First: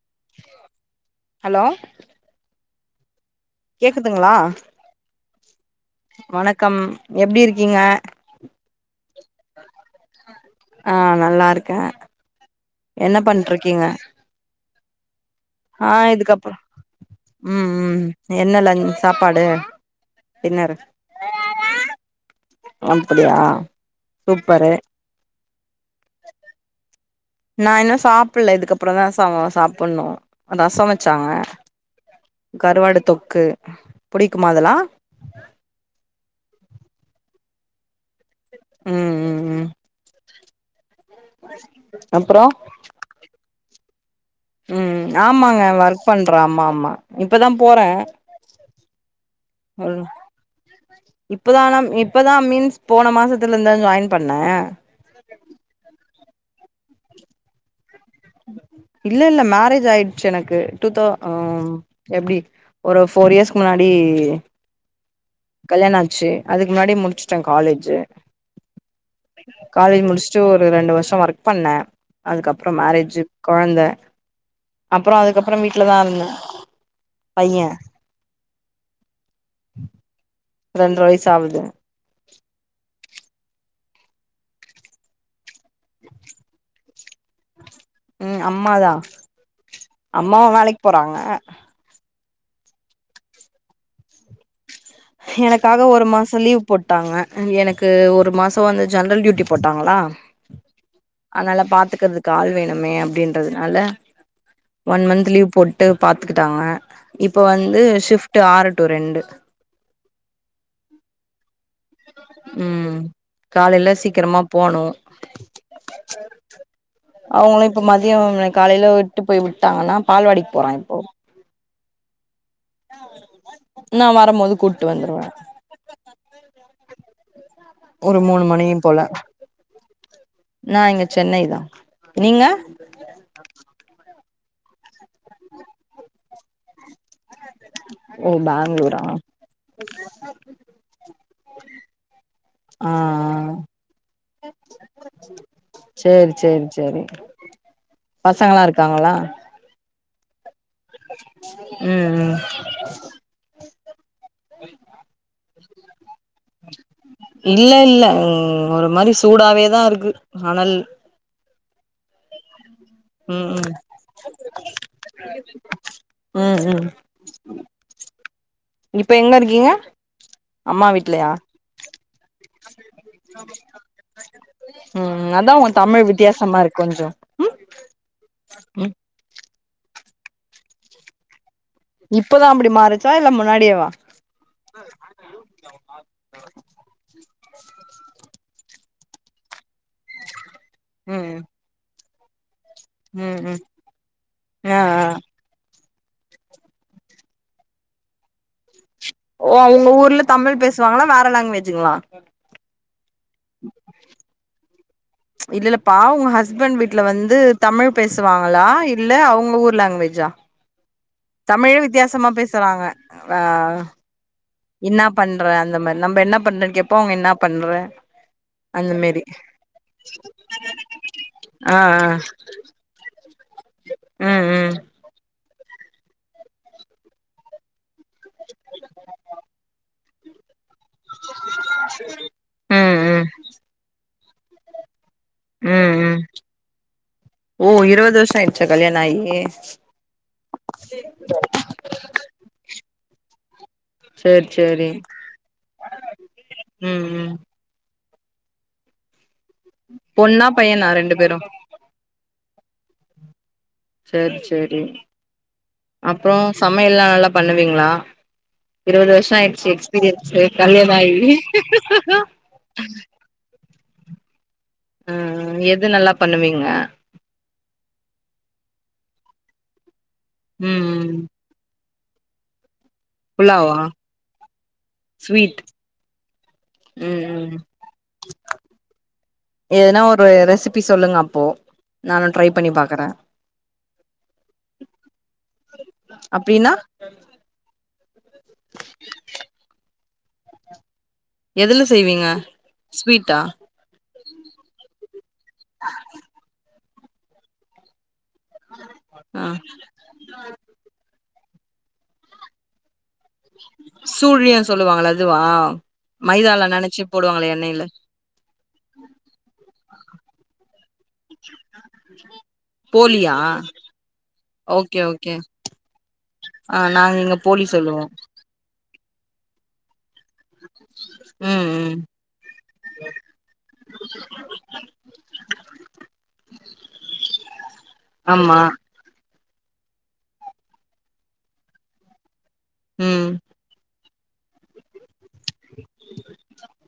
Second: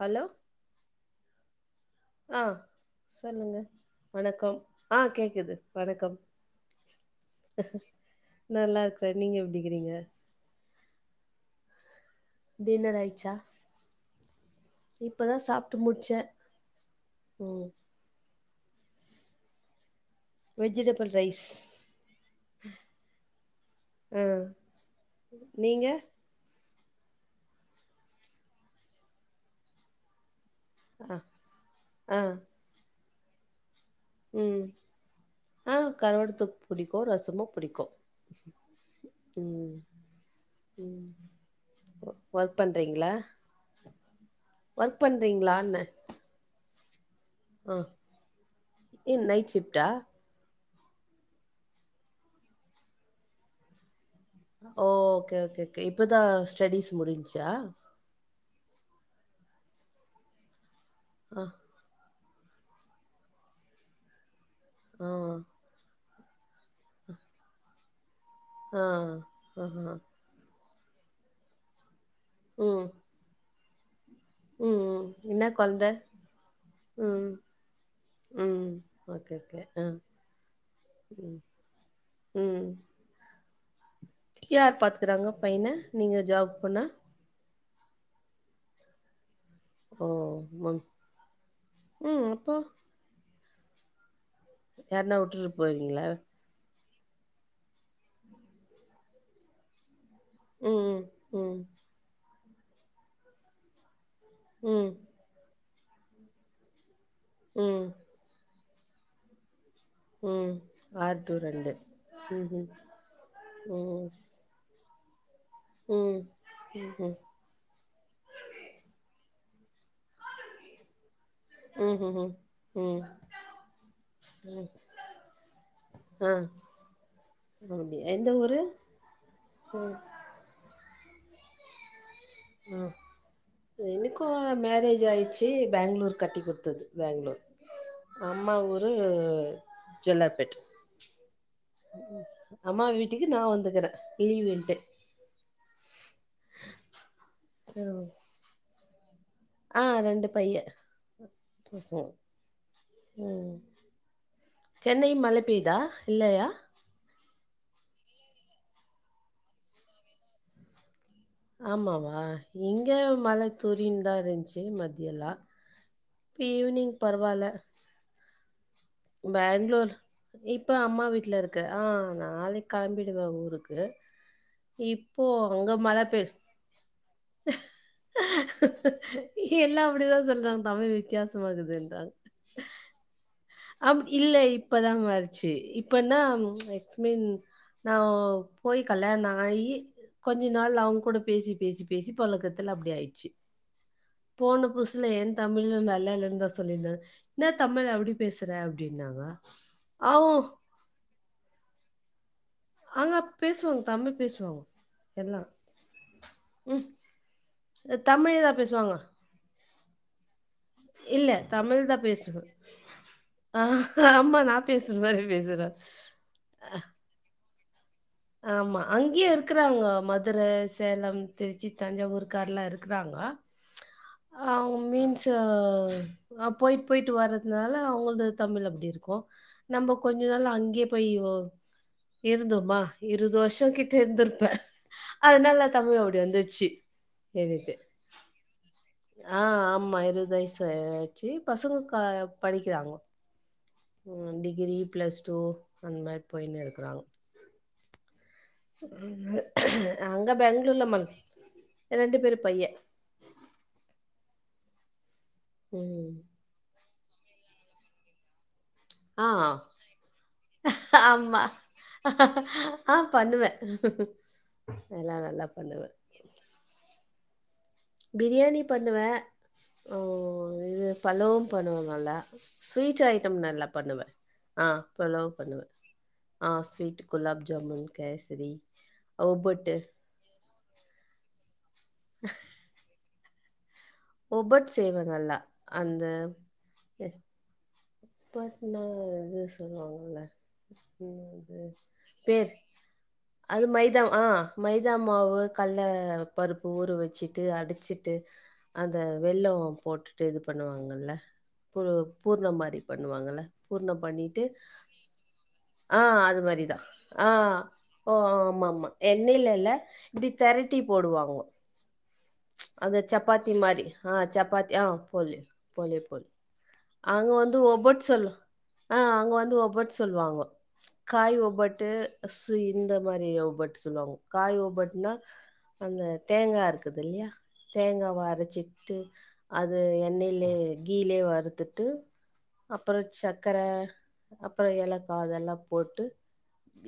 Hello hello ஆ சொல்லுங்க கேக்குதுங்களா வணக்கம் ஆ கேக்குது வணக்கம் வணக்கம் எப்டி இருக்கீங்க நல்லா இருக்கிறேன் நீங்க எப்படிக்கிறீங்க ஆ நல்லா இருக்கேன் என்ன பண்ருக்கீங்க இப்ப ஆ இதுக்கப்புறம் ம் ம் என்னல்ல சாப்பாடு டின்னர் வெஜிடபிள் ரைஸ் அப்டியா ஆ சூப்பரு நீங்க நான் இன்னும் சாப்பிடல இதுக்கப்புறம் தான் சாப்பிடணும் ரசம் ஆ வச்சாங்க ஆ கருவாடு தொ க்கு ம் ஆ கருவாடு தொக் புடிக்கும் ரசம புடிக்கும் உம் அப்புறம் பண்றீங்களா ஒர்க் உம் ஆமாங்க பண்றீங்களான்ன இப்பதான் ஆ போறேன் ஏ நைட் ஷிஃப்டா இப்பதான இப்பதான் மீன்ஸ் போன மாசத்துல இருந்தும் ஜாயின் பண்ணே ஓ ஓகே ஓகே கே இப்பதா ஸ்டடிஸ் முடிஞ்சச்சா இல்ல இல்ல மேரேஜ் ஆயிடுச்சு எனக்கு டு த ஆ அம் எப்படி ஒரு ஃபோர் இயர்ஸ்க்கு முன்னாடி ஆ கல்யாண ச்சு அதுக்கு முன்னாடியே முடிச்சுட்டேன் காலேஜு ஆ ஆஹா காலேஜ் முடிச்சுட்டு ரெண்டு வருஷம் ஒர்க் பண்ணேன் அதுக்கப்புறம் மேரேஜ் குழந்த உம் உ என்ன குழந்தை உம் பைய உம் ஓகே கே ஆஹ ரெண்டு வயசு ஆகுது யார் பாத்துறாங்க பையனை நீங்க ஜாப் போனா ம் அம்மாதா ஓ அம்மாவும் வேலைக்கு போறாங்க இப்போ விட்டுட்டு எனக்காக ஒரு போவீங்களா மாசம் லீவ் போட் போட்டாங்க எனக்கு ஒரு மாசம் வந்து ஜென்ரல் டியூட்டி போட்டாங்களா ம் ம் அதனால பாத்துக்கிறது ஆள் வேணுமே அப்படின்றதுனால ம் ஒன் மந்த் லீவ் போட் உட்டு பார்த்துக்கிட்டாங்க இப்போ வந்து ம் ஷிப்ட் ஆறு டூ ரெண்டு ம் ஆறு டூ ரெண்டு ம்ஹூம் ம் காலைல ம் ஸ் சீக்கிரமா போனு நோ ம் அவங்களும் இப்ப மதியம் காலையில விட்டு போய் விட் விட்டாங்கன்னா பால்வாடிக்கு போறான் இப்போ உஹும் ம் நான் வரும்போது கூப்பிட்டு வந்துருவேன் ஆ அப்டி ஒரு எந்த மூணு ஊரு மணியும் போல ம் நான் இங்க சென்னை தான் நீங்க இப்போ மேரேஜ் ஆயிடுச்சி பெங்களூர் கட்டி கொடுத்தது பெங்களூர் ஓ அம்மா ஊரு பேங்களூரா ஆ ஜெல்லாப்பேட் அம்மா ஆ வீட்டுக்கு நான் வந்துக்கிறேன் லீவ்ன்ட்டு சேரி சேரி ம் வந்துட்டாங்களா ஆ ரெண்டு பையன் சோ ம் ம் ம் சென்னை மழை பெய்தா இல்லையா இல்ல இல்ல ம் ஒரு மாரி சூடாவே தான் இருக்கு அனல் ஆமாவா இங்கே மழ ம் ம் தூரின்னு தான் இருந்துச்சு மத்தியலா இப்ப ம் ம் ஈவினிங் பரவாயில்ல இப்ப எங்க இருக்கீங்க பெங்களூர் இப்ப அம்மா வீட்ல இருக்கேன் ஆ நாளைக் கெளம்பிடுவேன் ஊருக்கு இப்போ ம் அதா உங்க அங்க மழ தமிழ் பெய் வித்தியாசமா இருக்கு கொஞ்சோ ம் க எல்லா அப்படிதான் சொல்றாங்க தமிழ் வித்தியாசமா இருக்குது இப்பதான் அப்படி மாறுச்சா இல்ல முன் ஆப் இல்ல இப்பதான் மாறுச்சு இப்பன்னா ச்சு தேட் மீன்ஸ் நான் போய் கல்யாணம் ஆகி கொஞ்சோ நாள் அவங்க கூட ம் பேசி பேசி பேசி பழக்கத்துக் துக்கல அப்படி ஆயிடுச்சு ம் ம் போன ஆ ஆ புசுல ஏன் தமிழும் வேற இன்னலிருந்து தான் சொல்லியிருந்தேன் என் தமிழ் அப்படி பேசுறப் ஓ உங்க ஊர்ல தமிழ் பேசுவாங்களா வேற லாங்குவேஜுங்களா அங்க பேசுவாங்க தமிழ் பேசுவாங்க எல்லாம் இல்லல்லப்பா உங்க ஹஸ்பண்ட் ம் வீட்டு்ல வந்து தமிழ் தான் பேசுவாங்களா பேசுவாங்க இல்ல அவங்க ஊர் லாங்குவேஜா இல்ல தமிழே தமிழ் தான் வித்தியாசமா பேசுவேன் பேசுறாங்க ஆ, ஆஹ் ஆமா நான் பேசுற என்ன மாதிரி பண்ற பேசுறேன் அந்த மாரி நம்ம என்ன பண்றன்னு கேப்போ அவுங்க என்னா பண்ற ஆமா அந்த மாரி அங்கயே இருக்கிறாங்க மதுரை சேலம் திருச்சி ஆ ஆ தஞ்சாவூருக்கார் எல்லா இருக்குறாங்க ம் ம் அஹ் மீன்ஸ் போயிட்டு போயிட்டு வர்றதுனால அவுங்கள்து தமிழ் அப்படி இருக்கு நம்ம கொஞ்ச நாள் அங்யே போய்வோ இருந்தோமா ம் ம் இருவது வருஷோ கிட்ட இருந்துரு ப்ப அதனால நா ம் தமிழ் ம் அப்படி வந்துச்சு ஓ தெரிது இருவது வருஷோ ஆயிடுச்சா கல்யாணோ ஆயி ஆஹ் ஆமா இருவது வயசு ஆச்சு பசங்க படிக்கிறாங்கோ சேரி டிகிரி சேரி பிளஸ் டூ அந்த மாரி போயிருந்திருக்கலாம் ம் ம் உஹ அங்க பொண்ணா பையனா பெங்களூர்ல ம ரெண்டு பேரு இரண்டு பேரு பைய்ய சேரி சேரி ம் அப்புறோ சம யல் எல்லா நல்லா பண்ணுவீங்ளா இருவது ஆ வருஷோ ஆயிடுச்சு எக்ஸ்பீரியன்ஸூ கல்யாணோ ஆயி ஆமா ஆ [inaudible] நல்லா உஹம் எது பண்ணுவேன் நல்லா பண்ணுவீங்க பிரியாணி பண்ணுவ ம் இது ம் பழவும் பண்ணுவாங்க நல்லா ஸ்வீட் ஐட்டம் நல்லா புலாவா பண்ணுவ ஆ பண்ணுவ ஸ்வீட் பண்ணுவ ஆ ஸ்வீட் ம் ம் குலப்ஜாமுன் கேசரி ஒபுட்டு எதுனா ஒரு ரெசிபி சொல்லுங்க அப்போ நானு ட்ரை பண்ணி பாக்குற ஒபட் செய்வ நல்லா அந்த அப்டின்னா ஒப்பத்துனா இது செய்வாங்கல்ல உ அ எதுல செய்வீங்க பேர் ஸ்வீட்டா அது மைதா ஆ மைதா மாவு கல்ல பருப்பு ஊற வெச்சிட்டு அடிச்சி ட்டு அந்த ஆ வெள்ளோ போட்டுட்டு இது பண்ணுவாங்கல்ல பூர் பூர்ணமார் அப்டி பண்ணுவாங்கள பூர்ணம் பண்ணிட்டு சூழியோ சொல்லுவாங்கள அதுவா ஆஹ் அது மைதால மாரிதான் நெனச்சு போடுவாங்களே ஆஹ் எண்ணெய்ல ஓ ஆமா ஆமா எண்ணைல இல்ல இப்டி தெரட்டி போடுவாங்க அந்த போலியா சப்பாத்தி மாரி ஆஹ் சப்பாத்தி ஆஹ் ஓகே ஓகே போலி போலியோ போலி ஆ நாங்கள் இங்க போலி சொல்லுவோம் ஆஹ் அங்க வந்து ஒபட் சொல்லுவாங்க காய் ம் ஒப்பட்டு ம் சு இந்த மாரி ஒப்பட்டு சொல்லுவாங்க காய் ஒப்பட்டுனா அந்த தேங்காய் இருக்குது இல்லையா தேங்காய் ஆமா வரைச்சிட்டு அது எண்ணெயிலயே கீலயே வரு த்தட்டு அப்புறம் ம் சக்கர அப்புறம் எலக் கா அதெல்லாம் போட்டு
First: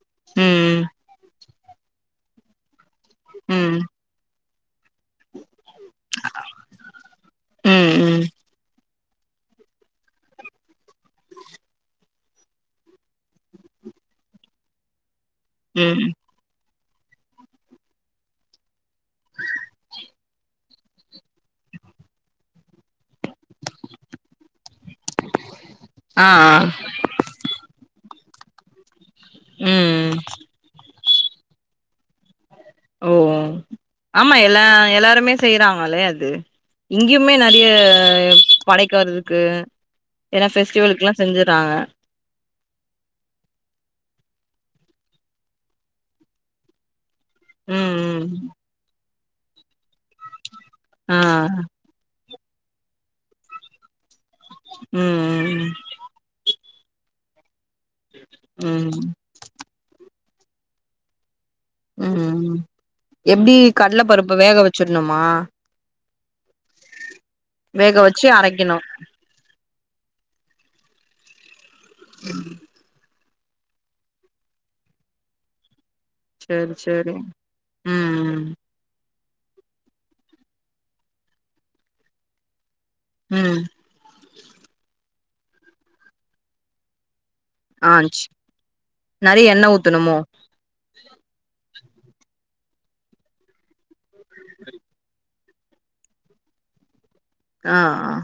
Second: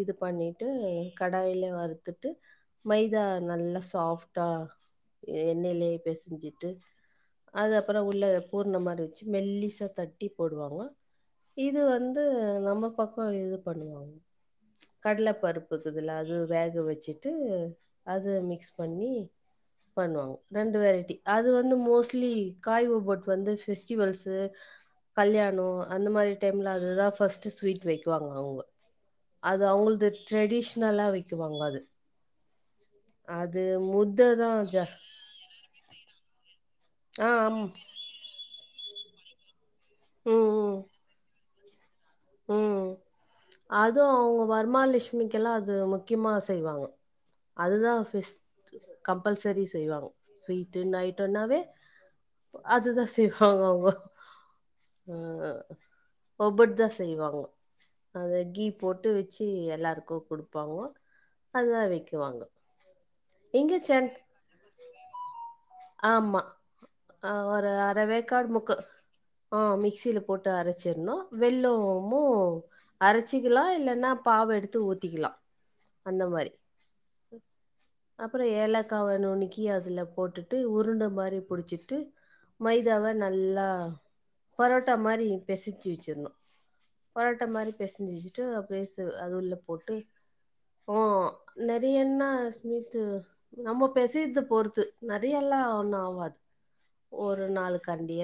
இது பண்ணிட்டு ம் க டாயில வறுத்துட்டு மைதா ம் நல்லா சாஃப் ட்டா எ ண்ணலயே பேசிஞ்சிட்டு அது ம் அப்புறம் ம் உள்ள பூர்ண மாதிரி மெல்லிசா தட்டி போடுவாங்க இது வந்து நம்ம பக்கம் இது பண்ணுவாங்க கடலை ம் பருப்புக்குதுல் அது வேக வச் சிட்டு அத மிக்ஸ் பண்ணி பண்ணுவாங்க ரெண்டு வரேட்டி அது வந்து மோஸ்லி காய் ஒபட் வந்து ஃபெஸ் டிவல்ஸு கல்யாணம் அந்த ஆ ஆ மாரி டைம்ல் அதுதான் ஃபஸ்டு ஸ்வீட் வைக் காங்க அவங்க அது அவுங்களது ம் ட்ரெடிஷனலா வைக் க்குவாங்க அது ஓ அது முத ஆமா தான் எல்லா ஜா எல்லாருமே செய்யறாங்களே அது ஆ இங்கயுமே நிறைய ஆமாம் படைக்க வதுக்கு ஏன்னா ஃபெஸ்டிவலுக் எல்லாம் செஞ்ச றாங்க உம் அதுவும் அவங்க வருமாலட்சுமிக்கெல்லாம் அது முக்கியமா செய்வாங்க ம் அதுதான் ம் ஃபெஸ்ட் கம்பல்சரி செய்வாங்க ஸ்வீட்டு ஆ நைட்டு்ண்ணாவே அதுதான் செய்வாங்க அவுங்க ம் அ ஒ செய்வாங்க அத கீ போட்டு ம் வச்சு எல்லாருக்கும் கொடுப்பாங்கோ அதுதான் ம் வைக்குவாங்க ம் எப்டி இங்கே கட்ல சென் பருப்ப வேக வச்சிடணுமா ஆமா ஆ ஒரு வேக வச்சு அரைவேக்காடு முக்கு அரைக்கணு ஆ மிக்சில போட்டு அரைச்சிடணும் வெள்ளி [unintelligible] அ வச்சிக்கலாம் இல்லைன்னா பாவ எடுத்து ஊத்திக்கலாம் அந்த மாரி. செரி செரி உம் அப்புறம் ஏலக்கா நுனுக்கி அதுல போட்டுட்டு உருண்ட மாரி புடிச்சிட்டு மைதாவ ம் ம் நல்லா பரோட்டா மாரி பெசஜ்சி வச்சிரனும் பரோட்ட மாதிரி ஆ பிசஞ்சி வச்சுட்டு பேசு அது நெறைய உள்ள எண்ணெ போட்டு ஊத்தணுமோ நெறையன்னா மித்து நம்ம பெசியது பொறுத்து நறைய எல்லாம் ஒண்ணும் ஆவாது ஆஹ்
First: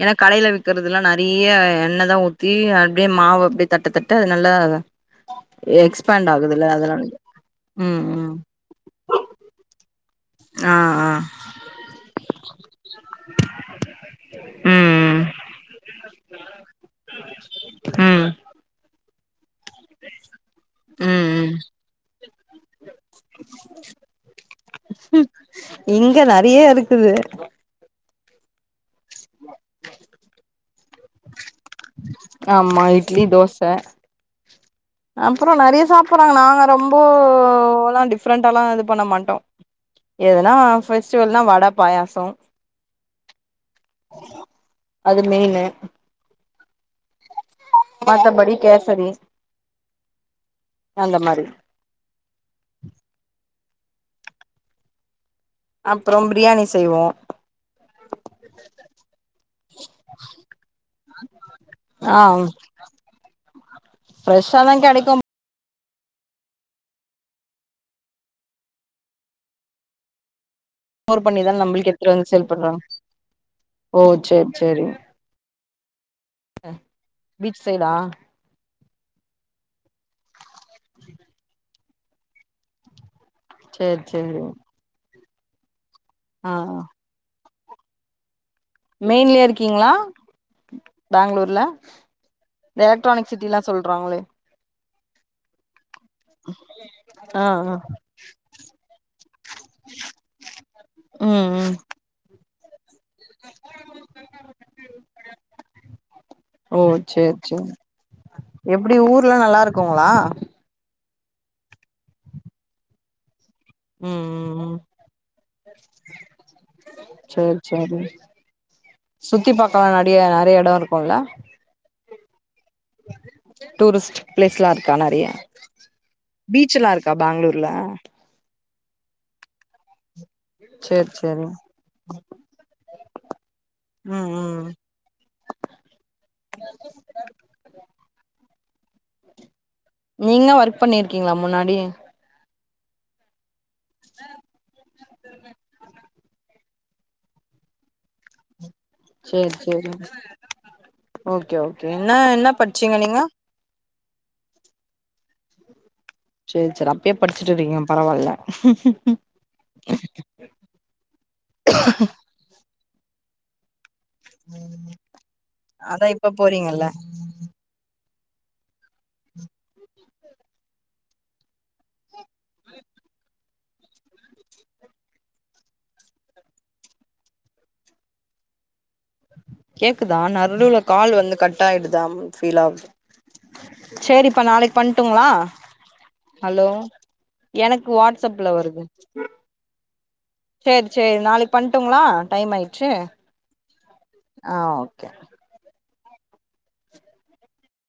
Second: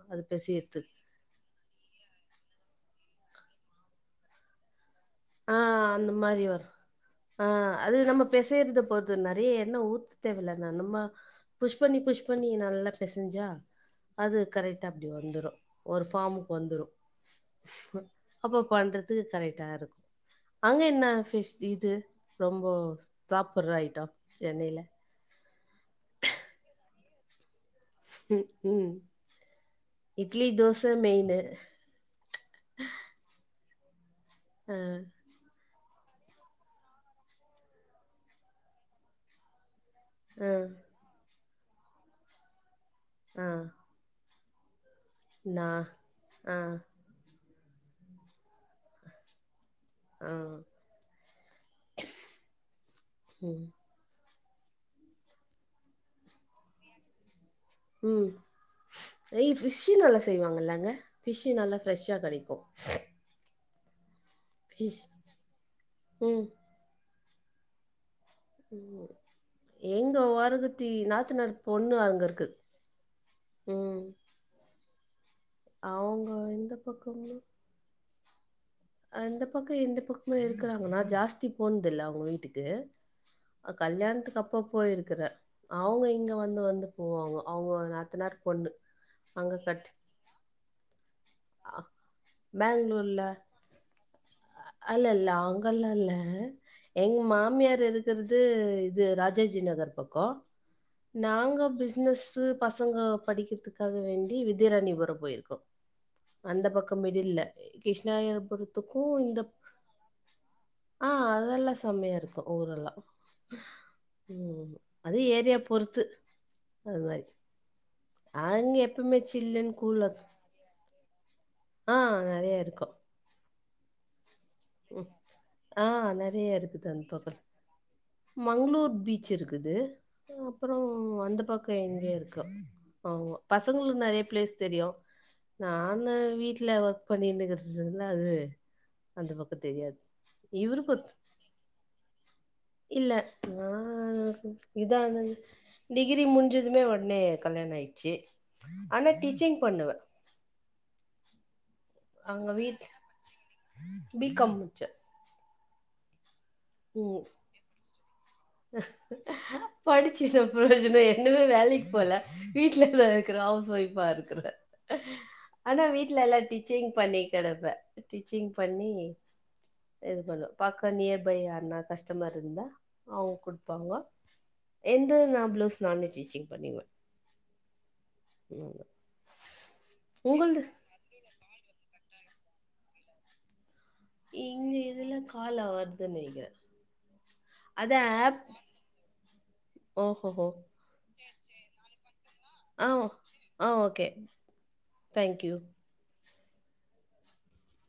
ஏன்னா அது கடையில பிசையறதுக்கு விக்கறிறது எல்லாம் நறைய எண்ணெய் தான் ஊத்தி அப்டியே மாவு அப்டியே தட்ட தட்ட அது நல்ல ஆஹ் அந்த மாரி வரும் ஆஹ் அது ம் நம்ம ம் பேசையறத போறது நிறைய எண்ண ஊ தேவல ஆ நம்ம ஆ புஷ் பண்ணி புஷ் பண்ணி ந நல்லா பசைஞ்சா அது கரெக்டா அப்டி ம் வந்துரும் ஒரு ஃபார்முக்கு வந்துரும் ம் அப்ப க்கு கரெக்டா இருக்கும் அங்க என்ன ம் ம் பிஷ் இது ரொம்ப சாப்படுற ஐட்டம் சென்னையில இங்க நெறைய இருக்குது உம் உம் இட்லி தோச த மெயின் ஆமா இட்லி தோச ச ஆ அப்புறம் நிறைய சாப்பிடுறாங்க நாங்க ரொம்பதாம் டிஃப்ரெண்டால்லாம் இது பண்ண மாட்டோம் ஆ எதுனா பெஸ்டிவல்னா வட பாயாசம் ஆஹ் அது மெயின் ஆஹ மத்த படி கேசரி ஆஹ் அந்த மாரி உம் அப்புறம் பிரியாணி செய்வோம் உம் ஏய் பிஷ்ஸு நல்லா செய்வாங்கல்லாங்க பிஷ்ஸு நல்லா ஃப்ரெஷ்ஷா கிடைக்கும் ஃரெஷ்ஷதா கிடைக்கும் உம் எங்க வாருக்கு ர் பண்ணிதான் நம்மளுக்கு எத்துந்து செயல்படுறோம் ஓ ம் சரி சரி அவங்க இந்த பீச் சைடா அந்த பக்கம் எந்த பக்கமே இருக்கறாங்கன்னா ஜாஸ்தி போனது இல்ல அவங்க வீட்டுக்கு சேரி சேரி கல்யாணத்துக்கு அப்ப போயிருக்கற அவங்க இங்கே ஆ வந்து வந்து போவாங்க அவங்க நாத்தனார் பொண்ணு மெயின்லயே அங்கே கட் இருக்கீங்களா பெங்களூர் இல்ல அ- பெங்களூர்ல எலக்ட்ரானிக் சிட்டி எல்லாம் சொல்றாங்களே அல்ல அல்ல அங்கல்லா அல்ல ல்ல எங்க ஆ ஆ மாமியார் இருக்கிறது இது ராஜாஜி நகர் பக்கம் ம் நாங்க ம் பிசனஸ் [unintelligible] பசங்க படிக்கிறதுக்காக வேண்டி வித்யாராணிபுரம் போயிருக்கோம் அந்த ஓ பக்கம் சேரி மெடல சேரி எப்டி கிருஷ்ணாயரபுரத்துக்கும் ஊர்லா இந்த நல்லா இருக்குங்களா ஆஹ் அதெல்லாம் செம்மையா இருக்கும் ஊரெல்லாம் உம் உம் ம். உம் அது ஏரியா பொறுத்து அது மாதிரி சரி சரி அங்க எப்பவுமே சுத்தி சில்லுன்னு பாரக்கலாம் கூலா நைய நிறைய இடம் இருக்கும்ல்லா ஆஹ் நிறைய இருக்கும் டூரிஸ்ட் பிளேஸ் எல்லாம் இருக்கா ம். நிறைய ஆ நிறைய பீச்ச இருக்குது எல்லாம் அந்த இருக்கா பக்கம் பெங்களூர்ல மங்களூர் பீச் இருக்குது அப்புறம் சேரி அந்த சேரி பக்கம் எங்கே இருக்கும் பசங்களுக்கு நிறைய ம் பிளேஸ் ம் தெரியும் நான வீட்ல ஒர்க் பண்ணட்டுங்கிறதுதுல அது அந்த ப நீங்க ஒர்க் பண்ணிருக்கீங்களா முன்னாடி இல்ல ஆ இதா டிகிரி முடிஞ்சு எதுமே உடனே கல்யானோ ஆயிடுச்சு ஆனா சேரி டீச்சிங் சேரி பண்ணுவே ஓகே ஓ என்னா அங்க என்ன வீட் படிச்சீங்க நீங்க பி காம் முடிச்சே சேரி சேரி அப்பயே உம் படிச்சுட்டு இருக்கீங்க பரவால்ல படிச்சு ன்ன பிரயோஜனம் என்னமே வேலைக்கு போல வீட்ல ல இருக்குற ஹவுஸ் ஒய் பா இருக்கறே ஆனா அதா வீட்ல இப்ப எல்லா போறீங்கல்ல டீச்சிங் பண்ணி கிடப்பே டீச்சிங் பண்ணி இது பண்ண பக்க நியர்பை ன்னா கஸ்டமர் இருந்தா அவுங்க குடுப்பாங்க எந்த நா பிளவுஸ் நானே ஸ்டிச்சிங் பண்ணிருவே ம் கேக்குதா நடுல கால் வந்து கட் ஆயிடுது [unintelligible] சரிப்பா எங்க நாளைக்கு இதுல பண்ட்டுங்களா கால் வருதுன்னு நெனைக்கிறே ஹலோ எனக்கு அது ஆப் வாட்ஸ்ஸப்ல வருது ஓஹோஹோ சேரி சேரி நாளைக்கு பண்ணட்டுங்களா டைம் ஆ ஆயிச்சு ஆ ஓகே ஆ ஓகே தேங்க்யூ